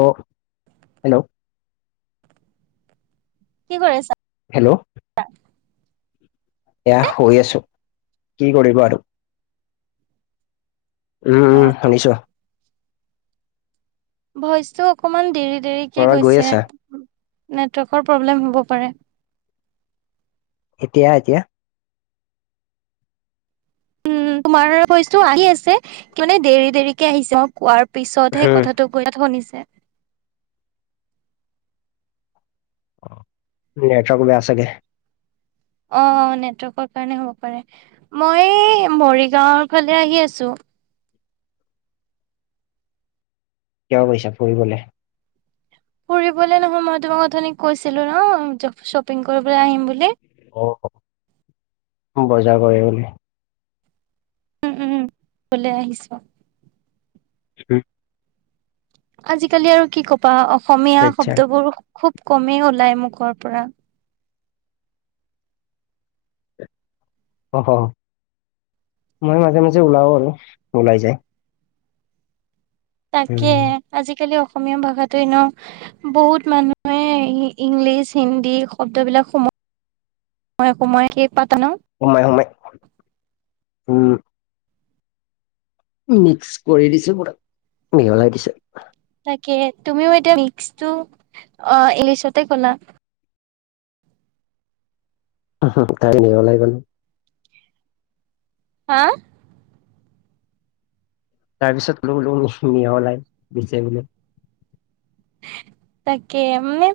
অ hello কি কৰি আছা? হেল্ল' এয়া শুই আছো কি কৰিব আৰু উম উম অ', অ', শুনিছো ভইচটো অকমান দেৰি দেৰিকে কৰবাত গৈ গৈছে আছা? নেটৱৰ্কৰ প্ৰব্লেম হ'ব পাৰে এতিয়া এতিয়া উম তোমাৰ ভইছটো আহি আছে কি মানে দেৰি দেৰিকে আহিছে মই কোৱাৰ পিছতহে হম, কথাটো কাত শুনিছে নেটৱৰ্ক বেয়া চাগে অ নেটৱৰ্কৰ কাৰণে হ'ব পাৰে মই মৰিগাঁৱৰ ফালে আহি আছো কিয় গৈছা ফুৰিবলে? ফুৰিবলে নহয় মই তোমাক কথা কৈছিলো ন শ্বপিং কৰিবলৈ আহিম বুলি অ বজাৰ কৰিবলে। উম উম উলাই আহিছো। [unintelligible] আজিকালি আৰু কি ক'বা অসমীয়া আচ্ছা শব্দবোৰ খুব কমেই ওলাই মুখৰ পৰা অ মই মাজে মাজে ওলাও আৰু ওলাই যায় তাকে উম, আজিকালি অসম অসমীয়া ভাষাটো এনেও বহুত মানুহে ইংলিছ, হিন্দী শব্দবিলাক সোম মই সোমই সেই সোমাই -সোমাই উম মিক্স কৰি দিছে পুৰা মিহলাই দিছে। তুমিও এতিয়া মিশ টো ইংলিছতে ক'লা তাই ন ওলাই গ'ল হা তাৰ পিছত মিহলাই দিছে বোলে উ তাকে মানে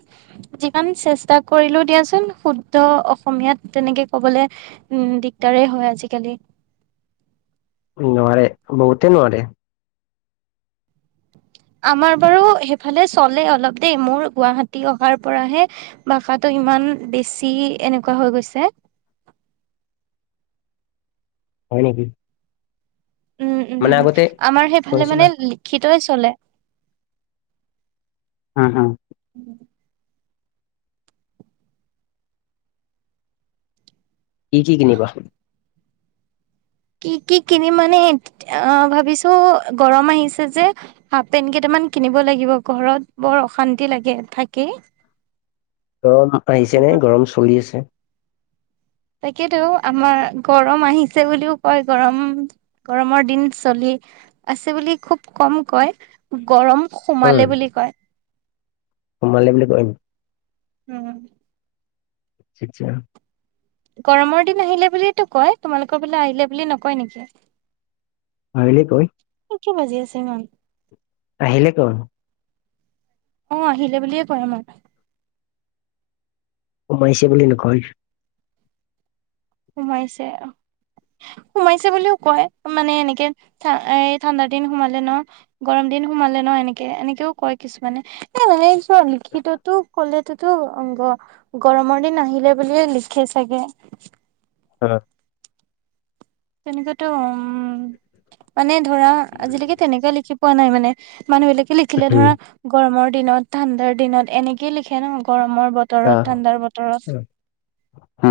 যিমান চেষ্টা কৰিলো দিয়াচোন শুদ্ধ অসমীয়াত তেনেকে ক'বলৈ উম দিগদাৰেই হয় আজিকালি নোৱাৰে বহুতে নোৱাৰে আমাৰ বাৰু সেইফালে চলে অলপ দেই মোৰ গুৱাহাটী অহাৰ পৰাহে ভাষাটো ইমান বেছি এনেকুৱা হৈ গৈছে হয় নেকি উম মানে উম আগতে আমাৰ সেইফালে কৈছিলা মানে লিখিতই চলে হম হু উ কি কি কিনিবা? কি কি কিনিম মানে অ ভাবিছো গৰম আহিছে যে হাফ পেন্ট কেই তামান, মান কিনিব লাগিব ঘৰত বৰ অশান্তি লাগে থাকি গৰম আহিছে নে গৰম চলি আছে তাকেতো আমাৰ গৰম আহিছে বুলিও কয় গৰম গৰমৰ দিন চলি আছে বুলি খুব কম কয়, গৰম উম সোমালে বুলি কয়। সোমালে বুলি কয় নি। উম। আটছা। গৰমৰ দিন আহিলে বুলিয়ে টো কয় তোমালোকৰ বোলে আহিলে বুলি নকয় নেকি? আহিলে কয়। কি বাজি আছে ইমান? আহিলে কওঁ। আহ আহিলে বুলিয়ে কয় আমাৰ সোমাইছে বুলি নকয়। সোমাইছে। সোমাইছে বুলিও কয় মানে এনেকে এ ঠাণ্ডা দিন সোমালে ন গৰম দিন সোমালে ন এনেকে এনেকেও কয় কিছুমানে এ এনেৱা লিখিততো ক'লে তো অং গৰমৰ দিন আহিলে বুলি লিখে চাগে। [unintelligible] তেনেকুৱাতো উম, মানে ধৰা আজিলৈকে তেনেকুৱা লিখি পোৱা নাই মানে। মানুহ বিলাকে লিখিলে ধৰা গৰমৰ দিনত, ঠাণ্ডাৰ দিনত এনেকেই লিখে ন গৰমৰ। বতৰত ঠাণ্ডাৰ বতৰত।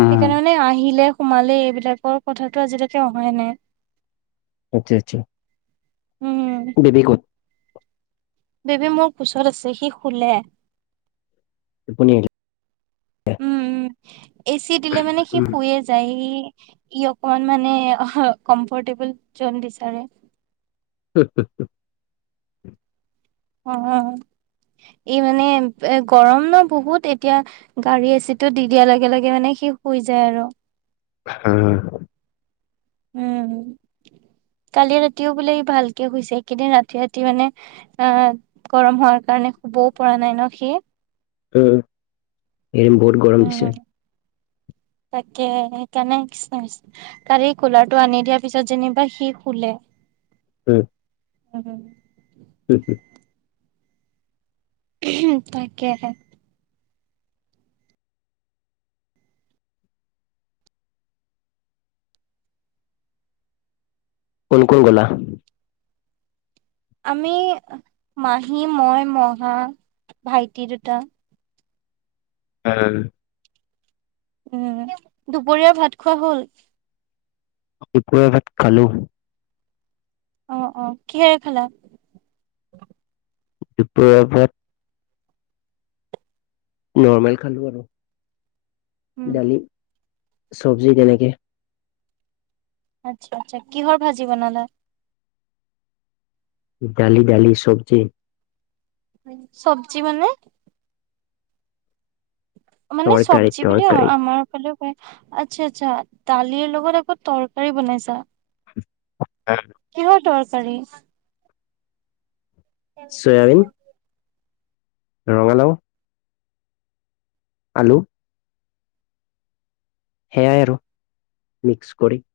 সেইকাৰণে মানে আহিলে সোমালে এইবিলাকৰ কথাাতটো আজিলৈকে অহাই নাই। আচ্ছা -আচ্ছা উম [unintelligible] বেবী মোৰ পিছত আছে সি শুলে। [unintelligible] উম- উম এচি দিলে মানে সি উম শুইয়ে যায় সি। ই অকনমান মানে অ কমফৰ্টেবল জন বিচাৰে হুম হুম হুম। উম [inaudible] এই মানে এ গৰম ন বহুত এতিয়া গাড়ী এচিটো দি দিয়াৰ লগে লগে মানে [unintelligible] শেষ হৈ যায় আৰু [unintelligible] হুম [unintelligible] উম [unintelligible] কালি ৰাতিও বোলে ভালকে শুইছে এইকেইদিন ৰাতি-ৰাতি মানে আহ গৰম হয় [unintelligible] কাৰণে শুবও পৰা নাই ন সি উম এইকেইদিন বহুত গৰম উম দিছে। [unintelligible] তাকে সেইকাৰণে তাৰে এই কুলাৰটো আনি দিয়াৰ পিছত যেনিবা সি শুলে। উম। উম [unintelligible] হ হ [unintelligible] উহুম তাকেহে কোন-কোন গ'লা। আমি মাহী, মই, মহা, ভাইটি দুটা উম উম দুপৰীয়া ভাত খোৱা হল দুপৰীয়া ভাত খালোঁ। আহ অ কিহেৰে খালা? দুপৰীয়া ভাত নৰ্মেল খালো আৰু উম দালি চব্জি তেনেকে [unintelligible] আচ্ছা-আচ্ছা কিহৰ ভাজি বনালা? [inaudible] [unintelligible] ডালি দালি চব্জি [unintelligible] [unintelligible] চবজি মানে? [inaudible] [unintelligible] মানে তৰকাৰী চব্জি বুলিও অ তৰকাৰী আমাৰ ফালেও কয় [inaudible] [unintelligible] আচ্ছা-আচ্ছা দালিৰ লগত আকৌ তৰকাৰী বনাইছা? [inaudible] [unintelligible] কিহৰ দৰকাৰী? [inaudible] তে [inaudible] [unintelligible] চয়াবিন [unintelligible] ৰঙালাও [inaudible] [unintelligible] আলু [inaudible] [unintelligible] সেয়াই আৰু মিক্স কৰি [inaudible]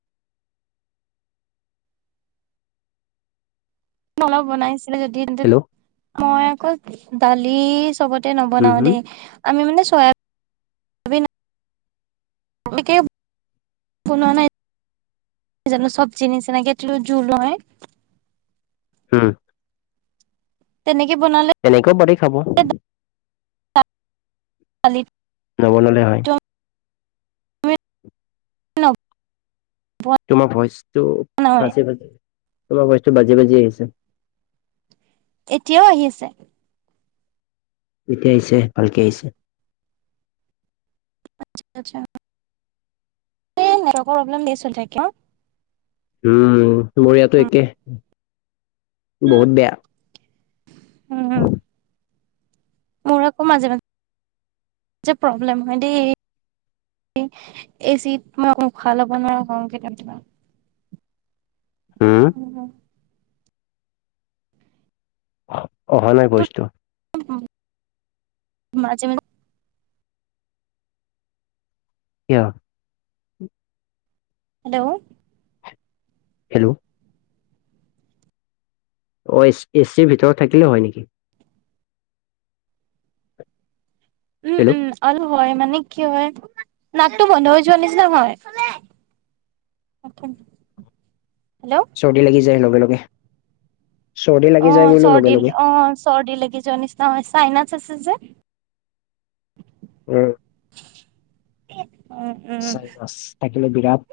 [unintelligible] অলপ বনাইছিলে যদি তেন্তে হেল্ল' মই আকৌ দালি চবত [unintelligible] [unintelligible] চবতে উম নবনাওঁ হম দেই আমি মানে চয়াবিন [unintelligible] [unintelligible] তেনেকে বনোৱা নাই [inaudible] [unintelligible] যান সব জিনছ তেনেকে জোল নহয় [unintelligible] হুম [unintelligible] তেনেকে [unintelligible] [unintelligible] এনেকৈও পাৰি খাব [inaudible] খালি [unintelligible] [unintelligible] নবনালে হয় [inaudible] হ্ল [unintelligible] [unintelligible] তোমাৰ ভইচটো ফাটি-ফাটি [inaudible] [unintelligible] তোমাৰ ভ‌ইচটো বাজি-বাজি আহিছে [inaudible] [unintelligible] এতিয়াও আহি আছে [inaudible] [unintelligible] এতিয়া আহিছে ভালকে আহিছে [inaudible] [unintelligible] আচ্ছা-আচ্ছা [inaudible] [unintelligible] এ নেটৱৰ্কৰ প্ৰব্লেম ধেৰ চলি থাকে অ [inaudible] উম মোৰ ইয়াতো একে [unintelligible] বহুত বেয়া। উম মোৰ আকৌ মাজে মাজে যে প্ৰব্লেম হয় দেই। এ চিট মই উষা ল'ব নোৱাৰা হও কিন্তু হম উম অহা নাই ভইচটো। উম মাজে মাজে কিয় হেল্ল' হেল্ল' অ এচিৰ ভিতৰত থাকিলে হয় নেকি উম হেল্ল' উম অহ হয় মানে কি হয় নাকটো বন্ধ হৈ যোৱা নিচিনা হয় তাকে চৰ্দি লাগি যায় লগে লগে চৰ্দি লাগি অ যায় বোলো লগে চৰ্দি লগে অ চৰ্দি লাগি যোৱা নিচিনা চাইনাচ আছে যে উম স [inaudible] চাইনাচ বিৰাট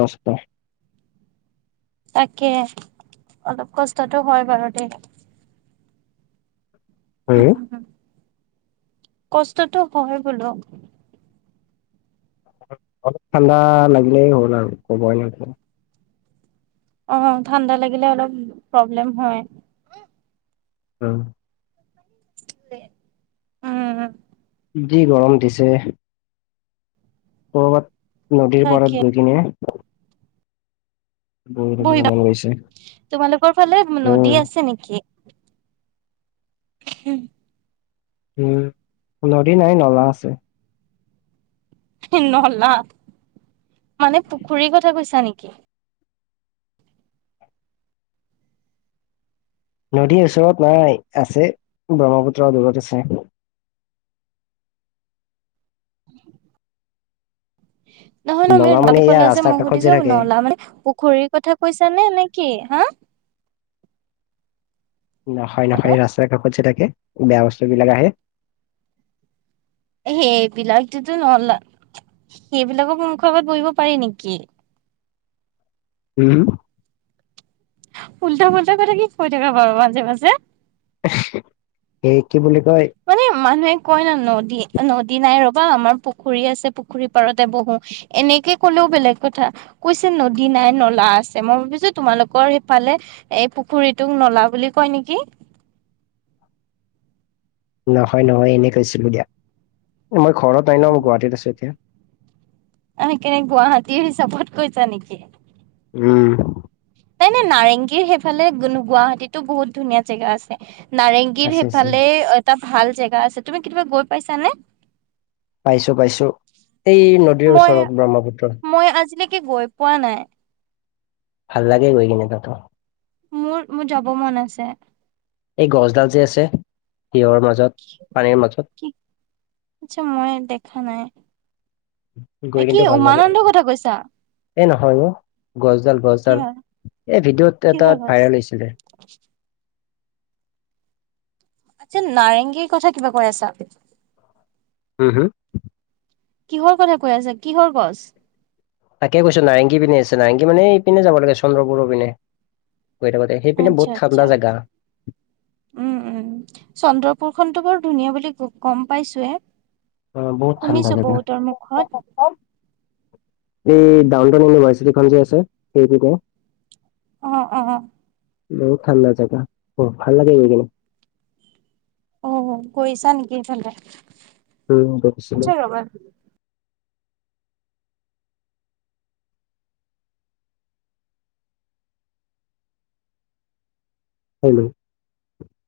কষ্ট তাকে অলপ কষ্টটো হয় বাৰু দে হম কষ্টটো হয় বোলো অলপ ঠাণ্ডা লাগিলেই হল আৰু হৈ যায় ন অ ঠাণ্ডা লাগিলে অলপ প্ৰব্লেম হয় উম উম যি গৰম দিছে। ক'বাত নদীৰ তাকে পাৰাত গৈ কিনে। থাকিব বহি দ মন গৈছে। তোমালোকৰ ফালে নদী উম, আছে নেকি হম উম নদী নাই নলা আছে। নলা মানে পুখুৰী কথা কৈছা নেকি? নদীৰ ওচৰত নাই আছে ব্ৰহ্মপুত্ৰৰ দূৰত আছে। নহয় ন মানে নলা ন এয়া কলা যে ৰাস্তাৰ মই কাষত যে সোধিছো থাকে। নলা মানে ঘড়ীৰ কথা কৈছা নে নে কি হা। নহয় নহয় হেল্ল' ৰাস্তা কাষত যে থাকে বেয়া বস্তু বিলাক আহে। সেইবিলাক তোতো নলা সেইবিলাকৰ মুখৰ আগত বহিব পাৰি নেকি? উম উল্টা পাল্টা কথা কি কৈ থাকা বাৰু মাজে মাজে। সেই কি বুলি কয়। কই ন নদী নদী নাই ৰবা আমাৰ পুখুৰী আছে পুখুৰী পাৰতে বহো এনেকে ক'লেও বেলেগ কথা কৈছে নদী নাই নলা আছে মই ভাবিছো তোমালোকৰ সেইফালে এই পুখুৰী সেই তুক নলা বুলি কয় নেকি? নহয় নহয় এনে কৈছিলো দিয়া মই ঘৰত নাই ন গুৱাহাটীত আছো এতিয়া আহি কেনে গুৱাহাটীৰ হিচাপৰ্ট কৈছা নেকি উম এনে নাৰেংগীৰ সেইফালে গুৱাহাটীতো বহুত ধুনীয়া জেগা আছে। নাৰেংগীৰ আছে আছে সেইফালে এটা ভাল জেগা আছে তুমি কেতিয়াবা গৈ পাইছানে? পাইছো পাইছো এই নদীৰ মই ওচৰত ব্ৰহ্মপুত্ৰ মই আজিলৈকে গৈ পোৱা নাই। ভাল লাগে গৈ কিনে তত। মোৰ মোৰ যাব মন আছে। এই গছডাল যে আছে সিহঁৰ মাজত পানীৰ মাজত। কি আচ্ছা মই দেখা নাই। এ গৈ কি কিন্তু ভাল লাগে উমানন্দৰ কথা কৈছা? এই নহয় গছডাল কি গছডাল হয় এই ভিডিঅ' কিহৰ এটাত গছ ভাইৰেল হৈছিলে। আচ্ছা নাৰেংগীৰ কথা কিবা কৈ আছা? হু, হু কিহৰ কথা কৈ আছা কিহৰ গছ? তাকে কৈছো নাৰেঙগী পিনে আছে নাৰেঙগী মানে এই পিনে যাব লাগে চন্দ্ৰ পুৰ পিনে। গৈ থাকোতে সেইপিনে আচ্ছা বহুত ঠাণ্ডা আচ্ছা জেগা উম উম চন্দ্ৰপুৰ খনতো বৰ ধুনীয়া বুলি গম পাইছোয়ে অ বহুত ঠাণ্ডা শুনিছো জেগা বহুতৰ মুখত। এই ডাউন টাউন ইউনিভাৰ্চিটিখন যে আছে সেইটোকে। অ অ। বহুত ঠাণ্ডা জেগা অ ভাল লাগে গৈ কিন। অ গৈছা নেকি হেফলে? উম ঘৈছিলো। হেল্ল'